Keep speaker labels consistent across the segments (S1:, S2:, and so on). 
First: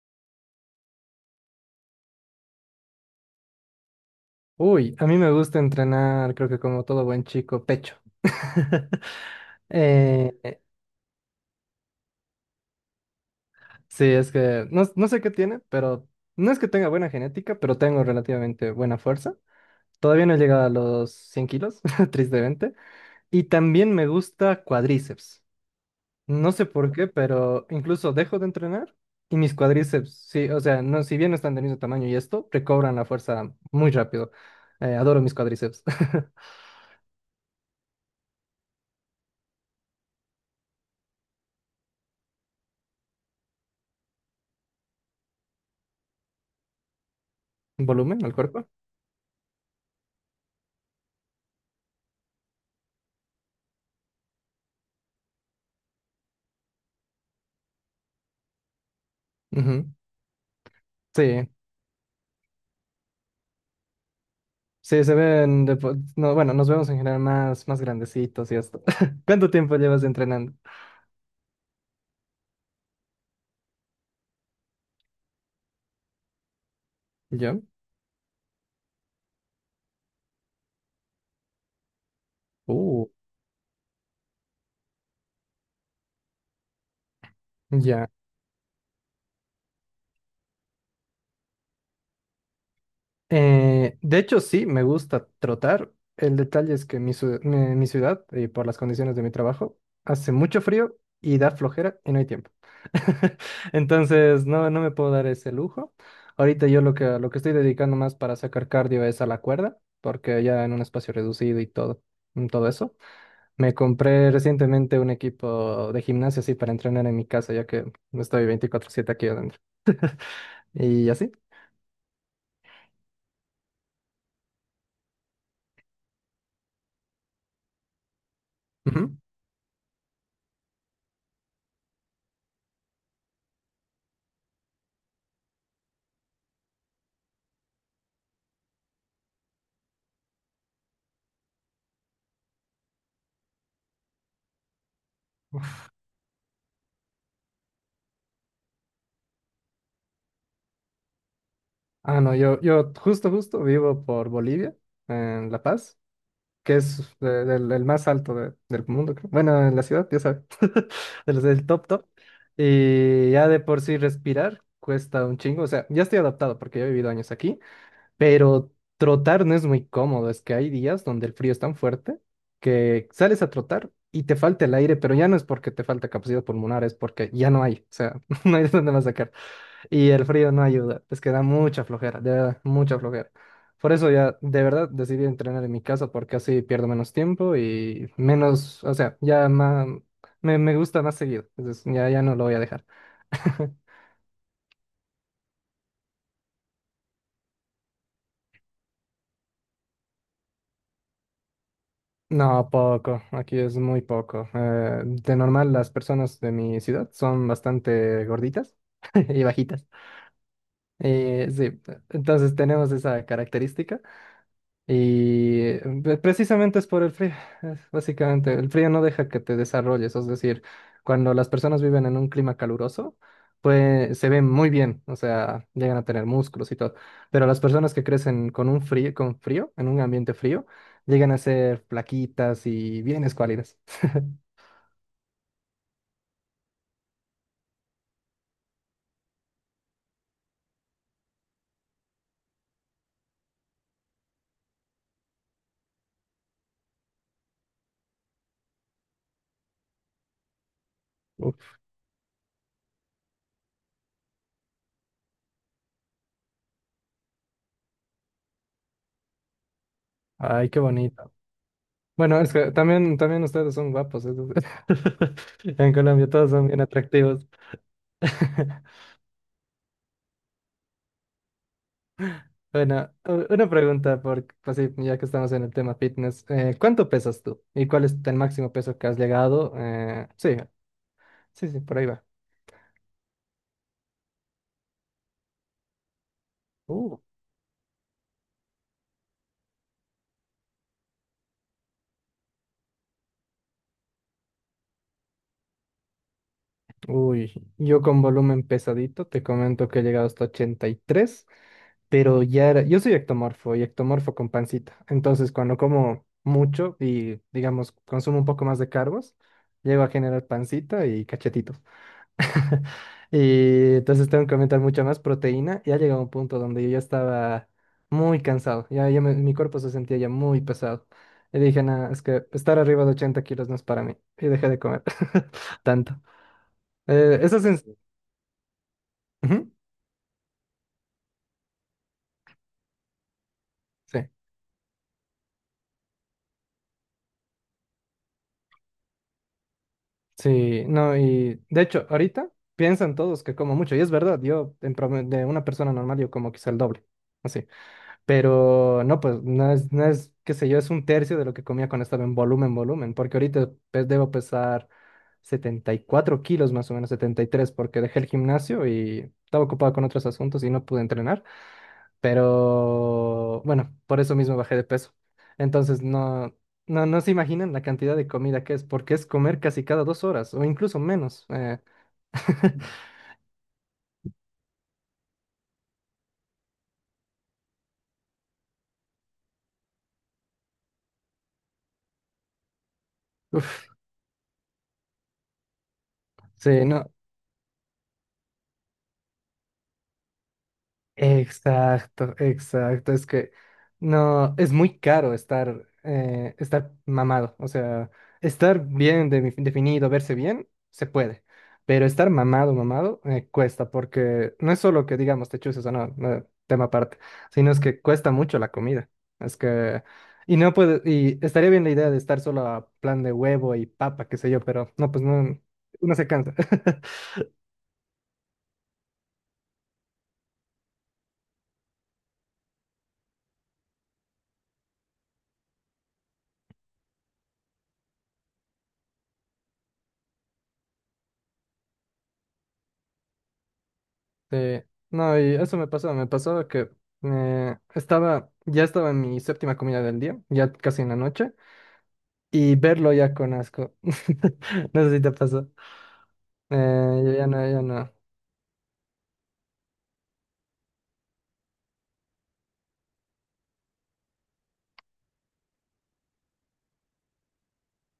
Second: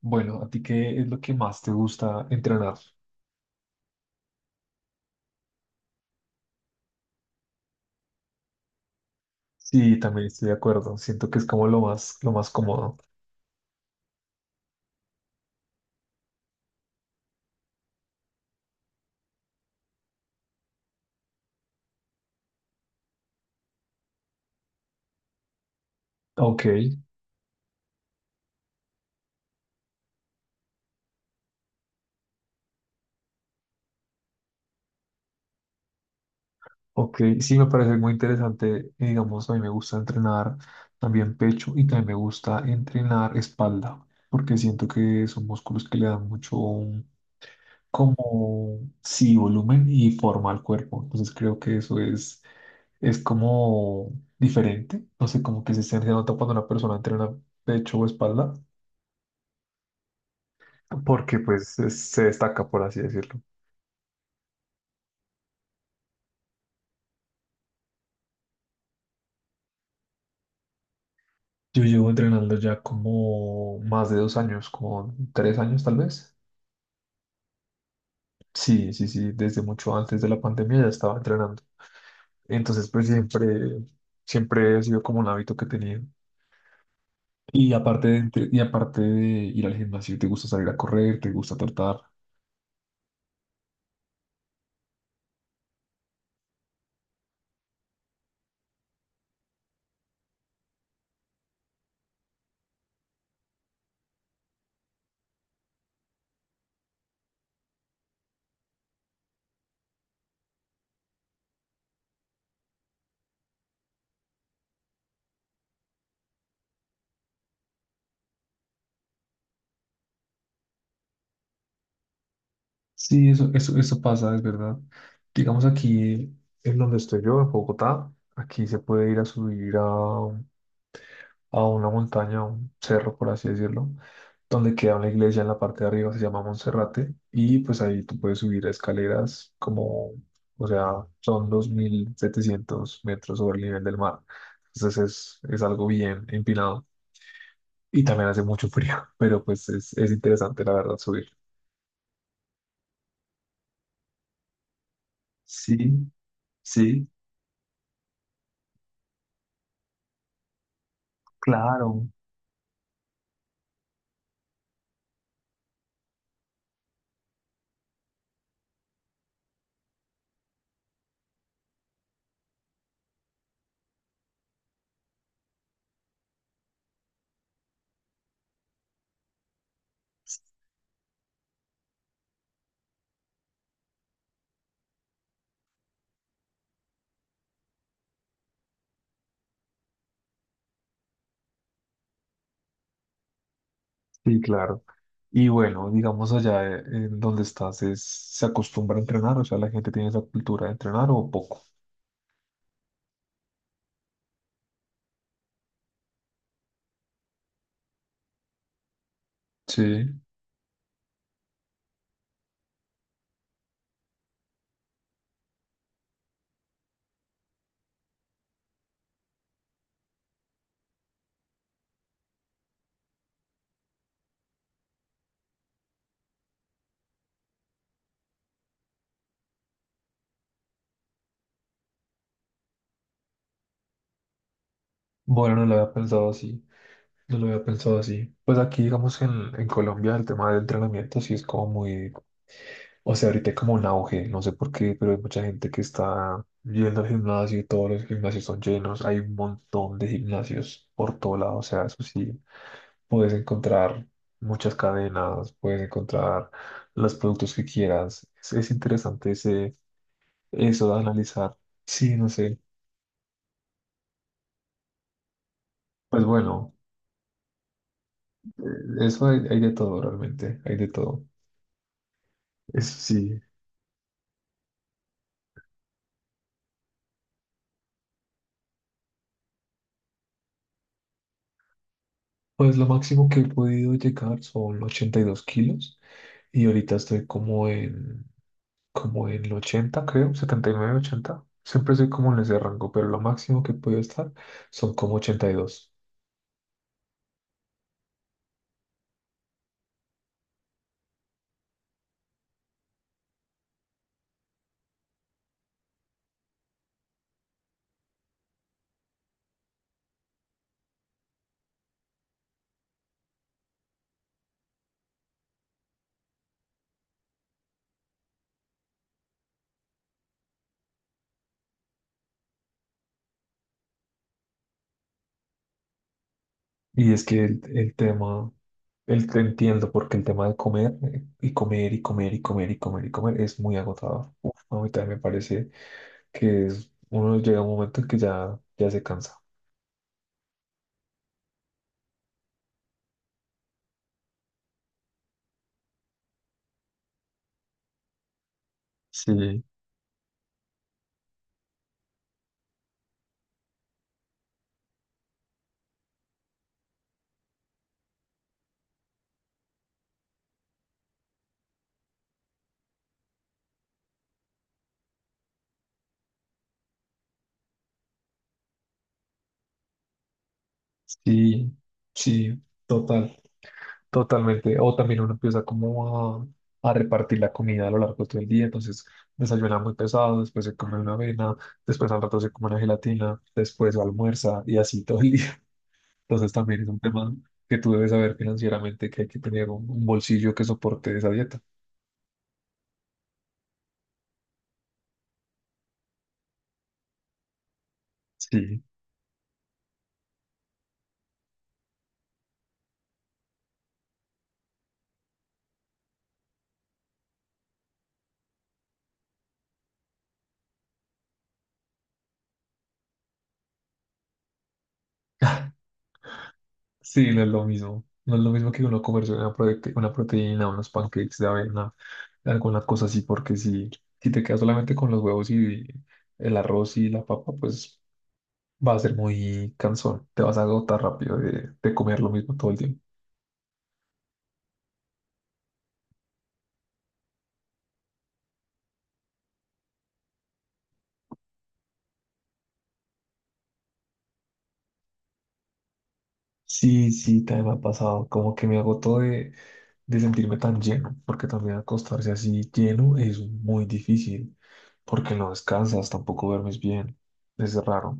S1: Bueno, ¿a ti qué es lo que más te gusta entrenar?
S2: Uy, a mí me gusta entrenar, creo que como todo buen chico, pecho.
S1: Sí, también estoy de
S2: Eh,
S1: acuerdo. Siento que es como lo más cómodo.
S2: sí, es que no, no sé qué tiene, pero no es que tenga buena genética, pero tengo relativamente buena fuerza. Todavía no he llegado a los 100 kilos, tristemente. Y también me gusta cuádriceps. No
S1: OK,
S2: sé por qué, pero incluso dejo de entrenar y mis cuádriceps, sí, o sea, no, si bien no están del mismo tamaño y esto, recobran la fuerza muy rápido. Adoro mis cuádriceps.
S1: ok. Sí, me parece muy interesante. Y, digamos, a mí me gusta entrenar también pecho y también me gusta entrenar espalda, porque siento que son músculos que le dan mucho
S2: Volumen al cuerpo.
S1: como, sí, volumen y forma al cuerpo. Entonces creo que eso es como diferente. No sé, como que se nota cuando una persona entrena pecho o espalda
S2: Ujú,
S1: porque
S2: sí.
S1: pues se destaca, por así decirlo.
S2: Sí, se ven, no, bueno, nos vemos en general más grandecitos y esto. ¿Cuánto tiempo llevas entrenando?
S1: Yo llevo entrenando ya como más de 2 años, como 3 años tal vez.
S2: ¿Yo?
S1: Sí, sí, sí, desde mucho antes de la pandemia ya estaba entrenando. Entonces, pues
S2: Uh,
S1: siempre ha sido como un hábito que he tenido. Y aparte
S2: ya.
S1: de, entre- y aparte de ir al gimnasio, ¿te gusta salir a correr? ¿Te gusta trotar?
S2: De hecho, sí, me gusta trotar. El detalle es que mi ciudad, y por las condiciones de mi trabajo, hace mucho frío y da flojera y no hay tiempo. Entonces, no, no me puedo dar ese lujo. Ahorita yo lo que estoy dedicando más para sacar cardio es a la cuerda, porque ya en un espacio reducido y todo, todo eso. Me compré recientemente un equipo de gimnasio así para entrenar en mi casa, ya que estoy 24/7 aquí adentro. Y así.
S1: Sí, eso pasa, es verdad. Digamos aquí, en donde estoy yo, en Bogotá, aquí se puede
S2: Ujú.
S1: ir a subir a una montaña, a un cerro, por así decirlo, donde queda una iglesia en la parte de arriba, se llama Monserrate, y pues ahí tú puedes subir escaleras como, o sea, son 2.700 metros sobre el nivel del mar. Entonces es algo bien empinado y también hace mucho frío, pero pues es interesante la verdad subir.
S2: Ah, no, yo justo vivo por Bolivia, en La
S1: Sí,
S2: Paz, que es
S1: sí,
S2: el más alto del mundo, creo. Bueno, en la ciudad, ya sabes, de los del top top.
S1: claro,
S2: Y ya de por sí respirar cuesta un chingo. O sea, ya estoy adaptado porque yo he vivido años aquí. Pero trotar no es muy cómodo, es que hay días donde el frío es tan fuerte que sales a trotar y te falta el aire, pero ya no es porque te falta capacidad pulmonar, es porque ya no hay, o sea, no hay de dónde más sacar. Y el frío no ayuda, es que da mucha flojera, de verdad, mucha flojera. Por eso ya de verdad decidí entrenar en mi casa porque así pierdo menos tiempo y menos, o sea, ya más, me gusta más seguido, entonces ya, ya no lo voy a dejar.
S1: sí, claro. Y bueno, digamos allá en donde estás, ¿se acostumbra a entrenar? O sea, la gente tiene esa cultura de entrenar o poco.
S2: No, poco. Aquí es muy poco. De normal, las personas de mi ciudad son bastante gorditas y bajitas.
S1: Sí.
S2: Sí, entonces tenemos esa característica. Y precisamente es por el frío, es básicamente, el frío no deja que te desarrolles, es decir, cuando las personas viven en un clima caluroso, pues se ven muy bien, o sea, llegan a tener músculos y todo, pero las personas que crecen con un frío, con frío, en un ambiente frío, llegan a ser flaquitas y bien escuálidas.
S1: Bueno, no lo había pensado así, no lo había pensado así. Pues aquí, digamos, en Colombia el tema del entrenamiento sí es como muy, o sea, ahorita hay como un auge, no sé por qué, pero hay mucha gente que está yendo al gimnasio y todos los gimnasios son llenos, hay un montón de gimnasios por todo lado, o
S2: Uf,
S1: sea, eso sí, puedes encontrar muchas cadenas, puedes encontrar los productos que quieras. Es interesante
S2: ay, qué
S1: eso de
S2: bonito.
S1: analizar. Sí, no
S2: Bueno, es
S1: sé.
S2: que también ustedes son guapos, en
S1: Pues
S2: Colombia todos son
S1: bueno,
S2: bien atractivos.
S1: eh, eso hay de todo realmente, hay de todo. Eso
S2: Bueno,
S1: sí,
S2: una pregunta, pues sí, ya que estamos en el tema fitness, ¿cuánto pesas tú? ¿Y cuál es el máximo peso que has llegado? Sí, sí, sí, por ahí va.
S1: pues lo máximo que he podido llegar son 82 kilos y ahorita
S2: Uh,
S1: estoy como en el 80, creo, 79, 80. Siempre estoy como en ese rango, pero lo máximo que he podido estar son como 82.
S2: Uy, yo con volumen pesadito te comento que he llegado hasta 83, pero ya era, yo soy ectomorfo y ectomorfo con pancita, entonces cuando como mucho y digamos consumo un poco más de carbos, llego a generar pancita y cachetito. Y entonces tengo que aumentar mucha más proteína. Y ha llegado un punto donde yo ya estaba muy cansado. Ya, ya mi cuerpo se sentía ya muy pesado. Y dije, nada, es que estar arriba de 80 kilos no es para mí. Y dejé de comer tanto.
S1: Y dos. Y es que
S2: Eso
S1: el,
S2: es...
S1: el tema, te
S2: Ujú,
S1: entiendo, porque el tema de comer y comer y comer y comer y comer y comer es muy
S2: sí,
S1: agotador. Uf, no, a mí también me parece que uno llega a un momento en que ya se cansa.
S2: sí, no, y de hecho, ahorita piensan todos que como mucho. Y es verdad, yo en promedio de una persona normal yo como quizá el doble. Así. Pero no, pues
S1: Sí,
S2: no es, qué sé yo, es un tercio de lo que comía cuando estaba en volumen, volumen, porque ahorita pues, debo pesar 74 kilos más o menos, 73, porque dejé el gimnasio y estaba ocupado con otros asuntos y no pude entrenar, pero bueno, por eso mismo bajé de peso. Entonces no, no, no se imaginan la cantidad de comida que es, porque es comer casi cada 2 horas o incluso menos.
S1: sí, sí, total. Totalmente. O también uno empieza como a repartir la comida a lo largo de todo el día. Entonces desayuna muy pesado, después se come una avena, después al rato se come una gelatina,
S2: Uf,
S1: después almuerza y así todo el día. Entonces también
S2: sí,
S1: es un
S2: no.
S1: tema que tú debes saber financieramente que hay que tener un bolsillo que soporte esa dieta.
S2: Exacto, exacto. Es que no, es muy caro estar mamado. O sea,
S1: Sí,
S2: estar bien definido, verse bien, se puede. Pero estar mamado, mamado, cuesta, porque no es solo que digamos te chuses o no, no, tema aparte, sino es que cuesta mucho la comida. Es que, y no puede, y estaría bien la idea de estar solo a plan de huevo y papa, qué sé yo, pero no, pues no, uno se cansa.
S1: sí, no es lo mismo. No es lo mismo que uno comerse una proteína, unos pancakes de avena, alguna cosa así, porque si te quedas solamente con los huevos y el arroz y la papa, pues va a ser muy cansón, te vas a agotar rápido de comer lo mismo todo el tiempo.
S2: Sí, no, y eso me pasó que ya estaba en mi séptima comida del día, ya casi en la noche, y verlo ya con asco. No sé si te pasó.
S1: Sí,
S2: Yo
S1: sí,
S2: ya no,
S1: también me ha
S2: ya no.
S1: pasado, como que me agotó de sentirme tan lleno, porque también acostarse así lleno es muy difícil, porque no descansas, tampoco duermes bien, es raro.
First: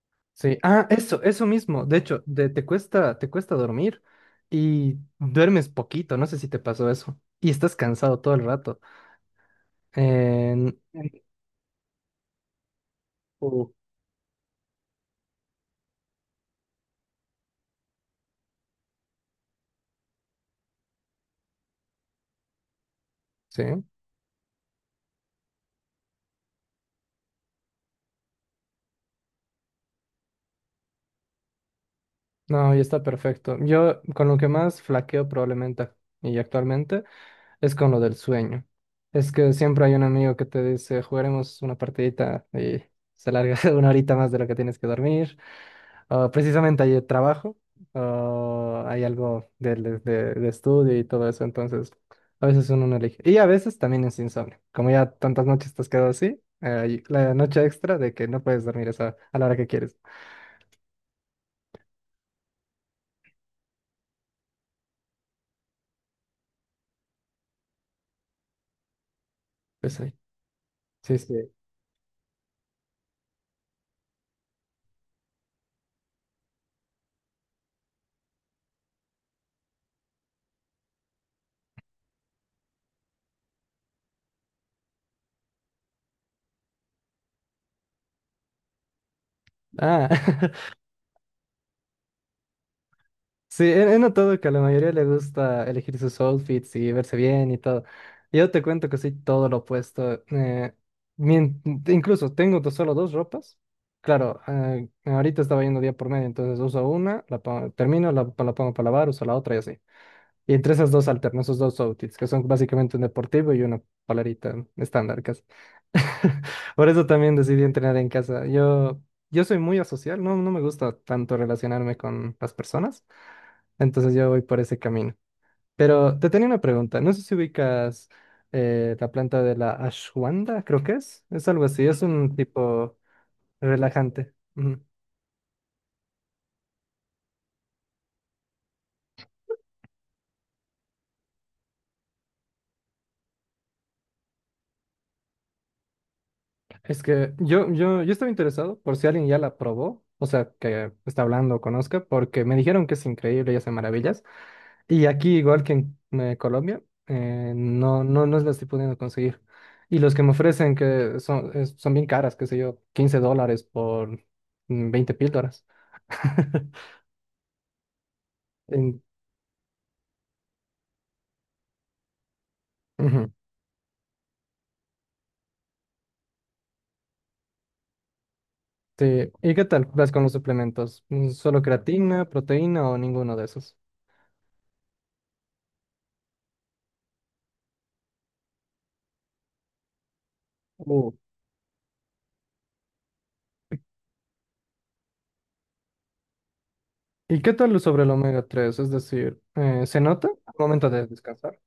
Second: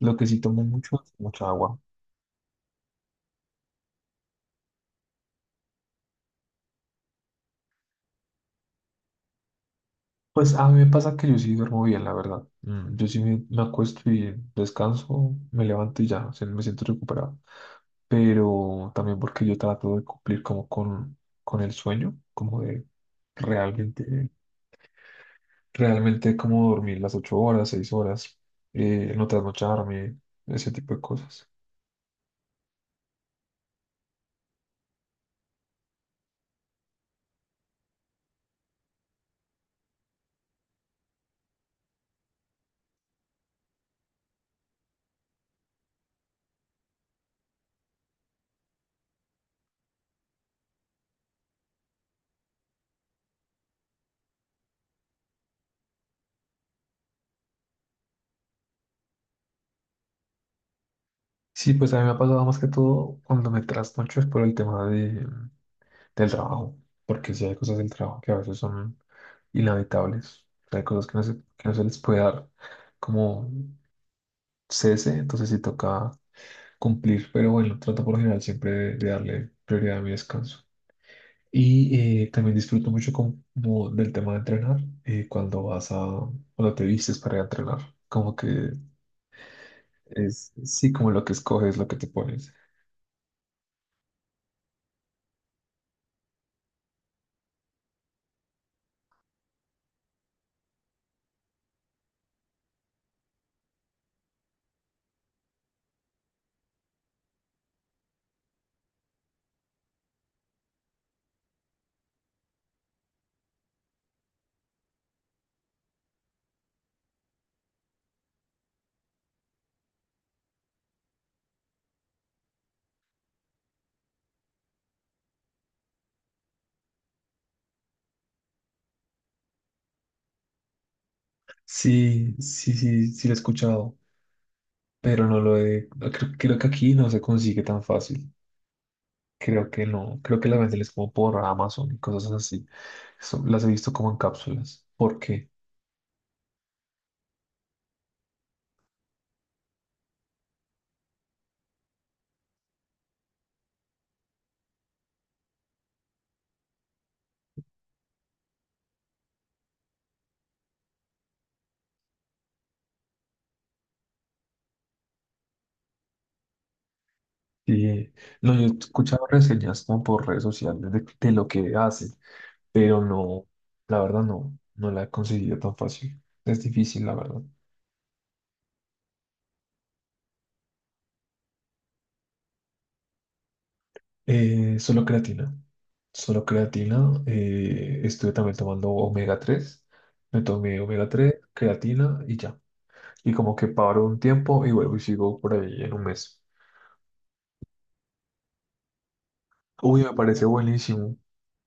S1: Lo que sí
S2: Sí,
S1: tomo
S2: ah,
S1: mucho es
S2: eso
S1: mucha agua.
S2: mismo. De hecho, te cuesta dormir y duermes poquito, no sé si te pasó eso. Y estás cansado todo el rato.
S1: Pues a mí
S2: En-
S1: me
S2: en-
S1: pasa que yo sí duermo bien, la verdad. Mm. Yo sí me
S2: Uh,
S1: acuesto y descanso, me levanto y ya, o sea, me siento recuperado. Pero también porque yo trato de cumplir como con el sueño, como de
S2: sí,
S1: realmente, realmente como dormir las 8 horas, 6 horas, no trasnocharme, ese tipo de cosas.
S2: no, y está perfecto. Yo con lo que más flaqueo probablemente y actualmente es con lo del sueño. Es que siempre hay un amigo que te dice, jugaremos una partidita y se larga una horita más de lo que tienes que dormir. O precisamente hay trabajo, o hay algo de estudio y todo eso. Entonces, a veces uno no elige. Y a veces también es insomnio. Como ya tantas noches te has quedado así, y la noche extra de que no puedes dormir a la hora que quieres.
S1: Sí, pues a mí me ha pasado más que todo cuando me trasnocho es por el tema del trabajo, porque si hay cosas del trabajo que a veces son
S2: Pues ahí.
S1: inevitables, o sea, hay cosas que
S2: Sí,
S1: no se,
S2: sí.
S1: que no se les puede dar como cese, entonces sí toca cumplir, pero bueno, trato por lo general siempre de darle prioridad a mi descanso. Y también disfruto mucho como del tema de entrenar, cuando cuando te vistes para ir a entrenar, como que
S2: Ah.
S1: sí, como lo que escoges, lo que te pones.
S2: Sí, he notado que a la mayoría le gusta elegir sus outfits y verse bien y todo. Yo te cuento que soy todo lo opuesto. Incluso tengo solo dos ropas. Claro, ahorita estaba yendo día por medio, entonces uso una, termino, la pongo para lavar, uso la otra y así. Y entre esas dos alterno, esos dos outfits, que son básicamente un deportivo y una polerita estándar casi. Por eso también decidí entrenar en casa. Yo soy muy asocial, no, no me gusta tanto relacionarme con las personas. Entonces yo voy por ese camino. Pero te tenía una pregunta. No sé si ubicas la planta de la ashwanda, creo que es. Es algo así, es
S1: Sí,
S2: un
S1: sí,
S2: tipo
S1: sí, sí lo he escuchado,
S2: relajante. Ujú.
S1: pero no creo que aquí no se consigue tan fácil. Creo que no, creo que las venden es como por Amazon y cosas así. Eso las he visto como en cápsulas. ¿Por qué?
S2: Es que yo estaba interesado por si alguien ya la probó, o sea, que está hablando o conozca, porque me dijeron que es increíble y hace maravillas. Y aquí, igual que en Colombia, no, no, no las estoy pudiendo conseguir. Y los que me ofrecen que son, son bien caras, qué sé yo, $15 por 20 píldoras.
S1: Y, no, yo he
S2: En-
S1: escuchado reseñas como por redes sociales de lo que hacen, pero
S2: Ujú,
S1: no, la verdad no la he conseguido tan fácil. Es difícil, la verdad.
S2: sí. ¿Y qué tal vas con los suplementos? ¿Solo creatina, proteína o ninguno de esos?
S1: Solo creatina. Solo creatina. Estuve también tomando omega 3. Me tomé omega
S2: Uh.
S1: 3 creatina y ya. Y como que paro un tiempo y vuelvo y sigo por ahí en un mes.
S2: ¿Y qué tal sobre el omega 3? Es decir, ¿se
S1: Uy, me
S2: nota
S1: parece
S2: al momento de
S1: buenísimo.
S2: descansar?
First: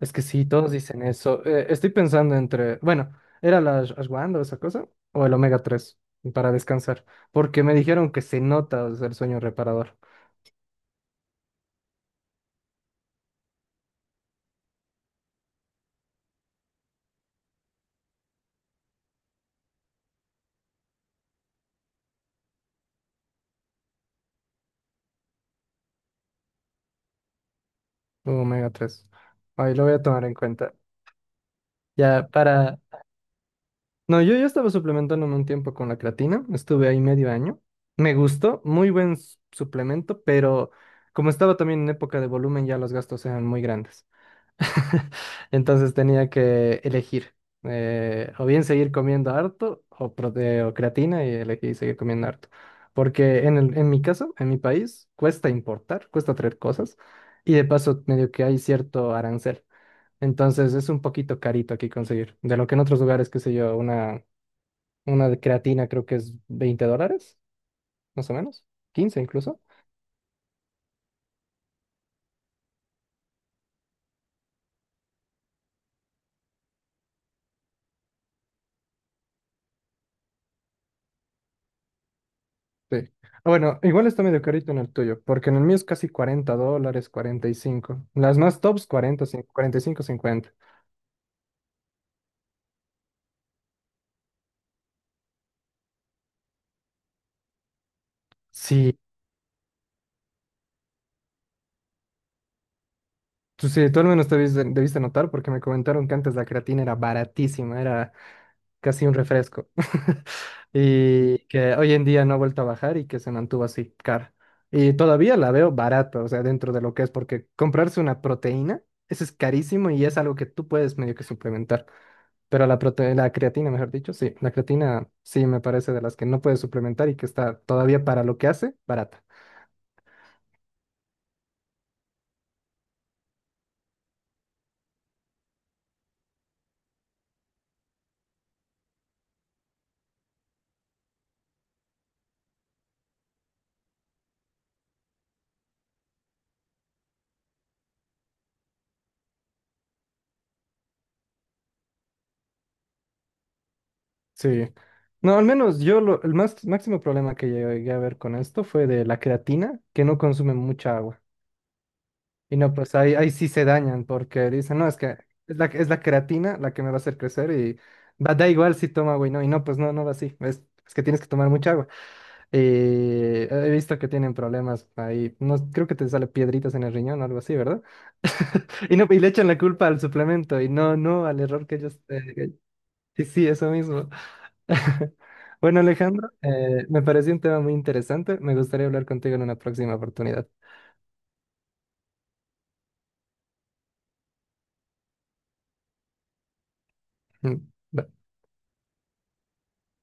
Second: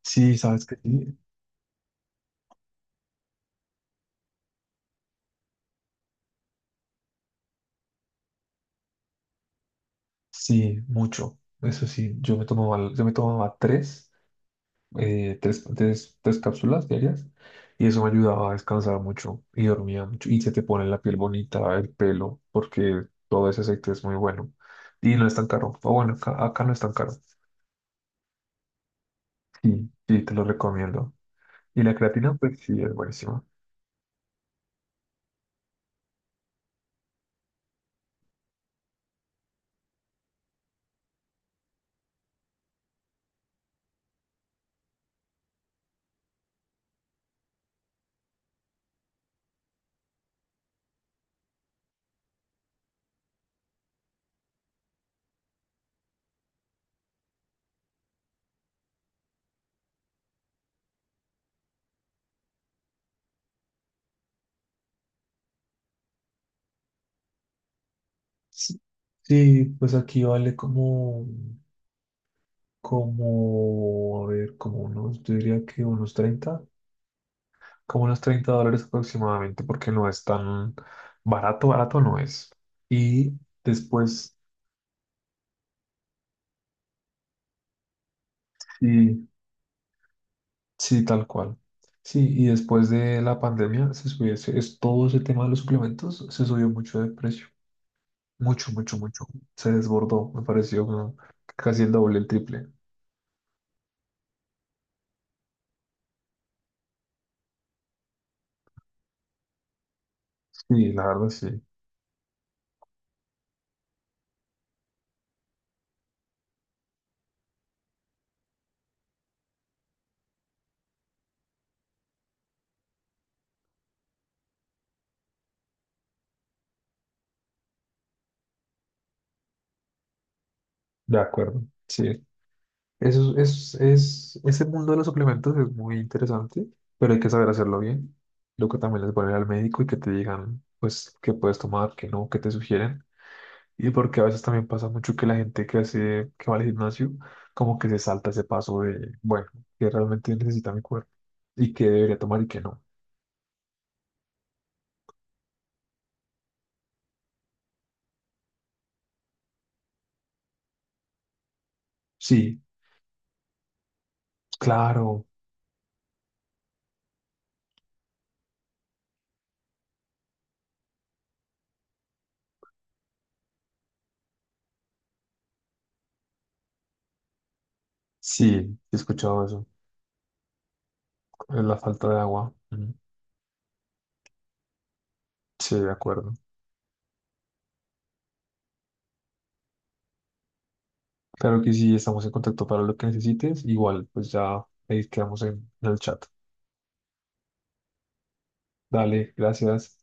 S2: Es que
S1: Sí,
S2: sí,
S1: sabes
S2: todos
S1: que
S2: dicen
S1: sí,
S2: eso. Estoy pensando entre, bueno, ¿era la ashwagandha o esa cosa? O el omega 3 para descansar. Porque me dijeron que se nota, o sea, el sueño reparador.
S1: sí, mucho. Eso sí, yo me tomaba tres cápsulas diarias y eso me ayudaba a descansar mucho y dormía mucho. Y se te pone la piel bonita, el pelo, porque todo ese aceite es muy bueno y no es tan caro. O bueno, acá no es tan caro.
S2: Omega 3. Ahí lo
S1: Sí,
S2: voy a
S1: sí,
S2: tomar
S1: te
S2: en
S1: lo
S2: cuenta.
S1: recomiendo. Y la
S2: Ya,
S1: creatina, pues sí,
S2: para...
S1: es buenísima.
S2: No, yo ya estaba suplementándome un tiempo con la creatina. Estuve ahí medio año. Me gustó, muy buen suplemento, pero como estaba también en época de volumen, ya los gastos eran muy grandes. Entonces tenía que elegir o bien seguir comiendo harto o creatina y elegí seguir comiendo harto. Porque en mi caso, en mi país, cuesta importar, cuesta traer cosas y de paso medio que hay cierto arancel. Entonces es un poquito carito aquí conseguir. De lo que en otros lugares, qué sé yo, una de creatina creo que es $20, más o menos,
S1: Sí,
S2: 15 incluso.
S1: sí, pues aquí vale como, a ver, como unos, yo diría que unos treinta dólares aproximadamente, porque no es tan barato, barato no es.
S2: Sí.
S1: Y
S2: Ah, bueno, igual está
S1: después,
S2: medio carito en el tuyo, porque en el mío es casi $40, 45. Las más tops,
S1: sí,
S2: 45, 50.
S1: sí, tal cual. Sí, y después de la pandemia se subió, todo ese tema de los suplementos se subió mucho de precio, mucho, mucho,
S2: Sí,
S1: mucho. Se desbordó, me pareció como casi el doble, el triple.
S2: tú al menos te debiste, notar porque me comentaron que antes la creatina era baratísima, era casi un refresco.
S1: Sí, la verdad,
S2: Y
S1: sí,
S2: que hoy en día no ha vuelto a bajar y que se mantuvo así, cara. Y todavía la veo barata, o sea, dentro de lo que es, porque comprarse una proteína, eso es carísimo y es algo que tú puedes medio que suplementar. Pero la creatina, mejor dicho, sí, la creatina sí me parece de las que no puedes suplementar y que está todavía para lo que hace, barata.
S1: de acuerdo. Sí, eso ese mundo de los suplementos es muy interesante, pero hay que saber hacerlo bien. Lo que también les voy al médico y que te digan, pues, qué puedes tomar, qué no, qué te sugieren. Y porque a veces también pasa mucho que la gente que va al gimnasio, como que se salta ese paso de, bueno, que realmente necesita mi cuerpo y qué debería tomar y qué no.
S2: Sí. No, al menos el máximo problema que llegué a ver con esto fue de la creatina, que no consume mucha agua. Y
S1: Sí,
S2: no, pues ahí sí se dañan porque dicen, no, es que
S1: claro,
S2: es la creatina la que me va a hacer crecer y va, da igual si toma agua y no, pues no, no va así. Es que tienes que tomar mucha agua. Y he visto que tienen problemas ahí. No, creo que te sale piedritas en el riñón o algo así, ¿verdad?
S1: sí, he
S2: No, y le
S1: escuchado
S2: echan la
S1: eso.
S2: culpa al suplemento y no, no al
S1: Es
S2: error
S1: la
S2: que ellos...
S1: falta de agua. Mm,
S2: Sí, sí, eso mismo.
S1: sí,
S2: Bueno,
S1: de
S2: Alejandro,
S1: acuerdo.
S2: me pareció un tema muy interesante. Me gustaría hablar contigo en una próxima oportunidad.
S1: Claro que sí, estamos en contacto para lo que necesites. Igual, pues ya ahí quedamos en el chat.
S2: Mm, bye.
S1: Dale, gracias.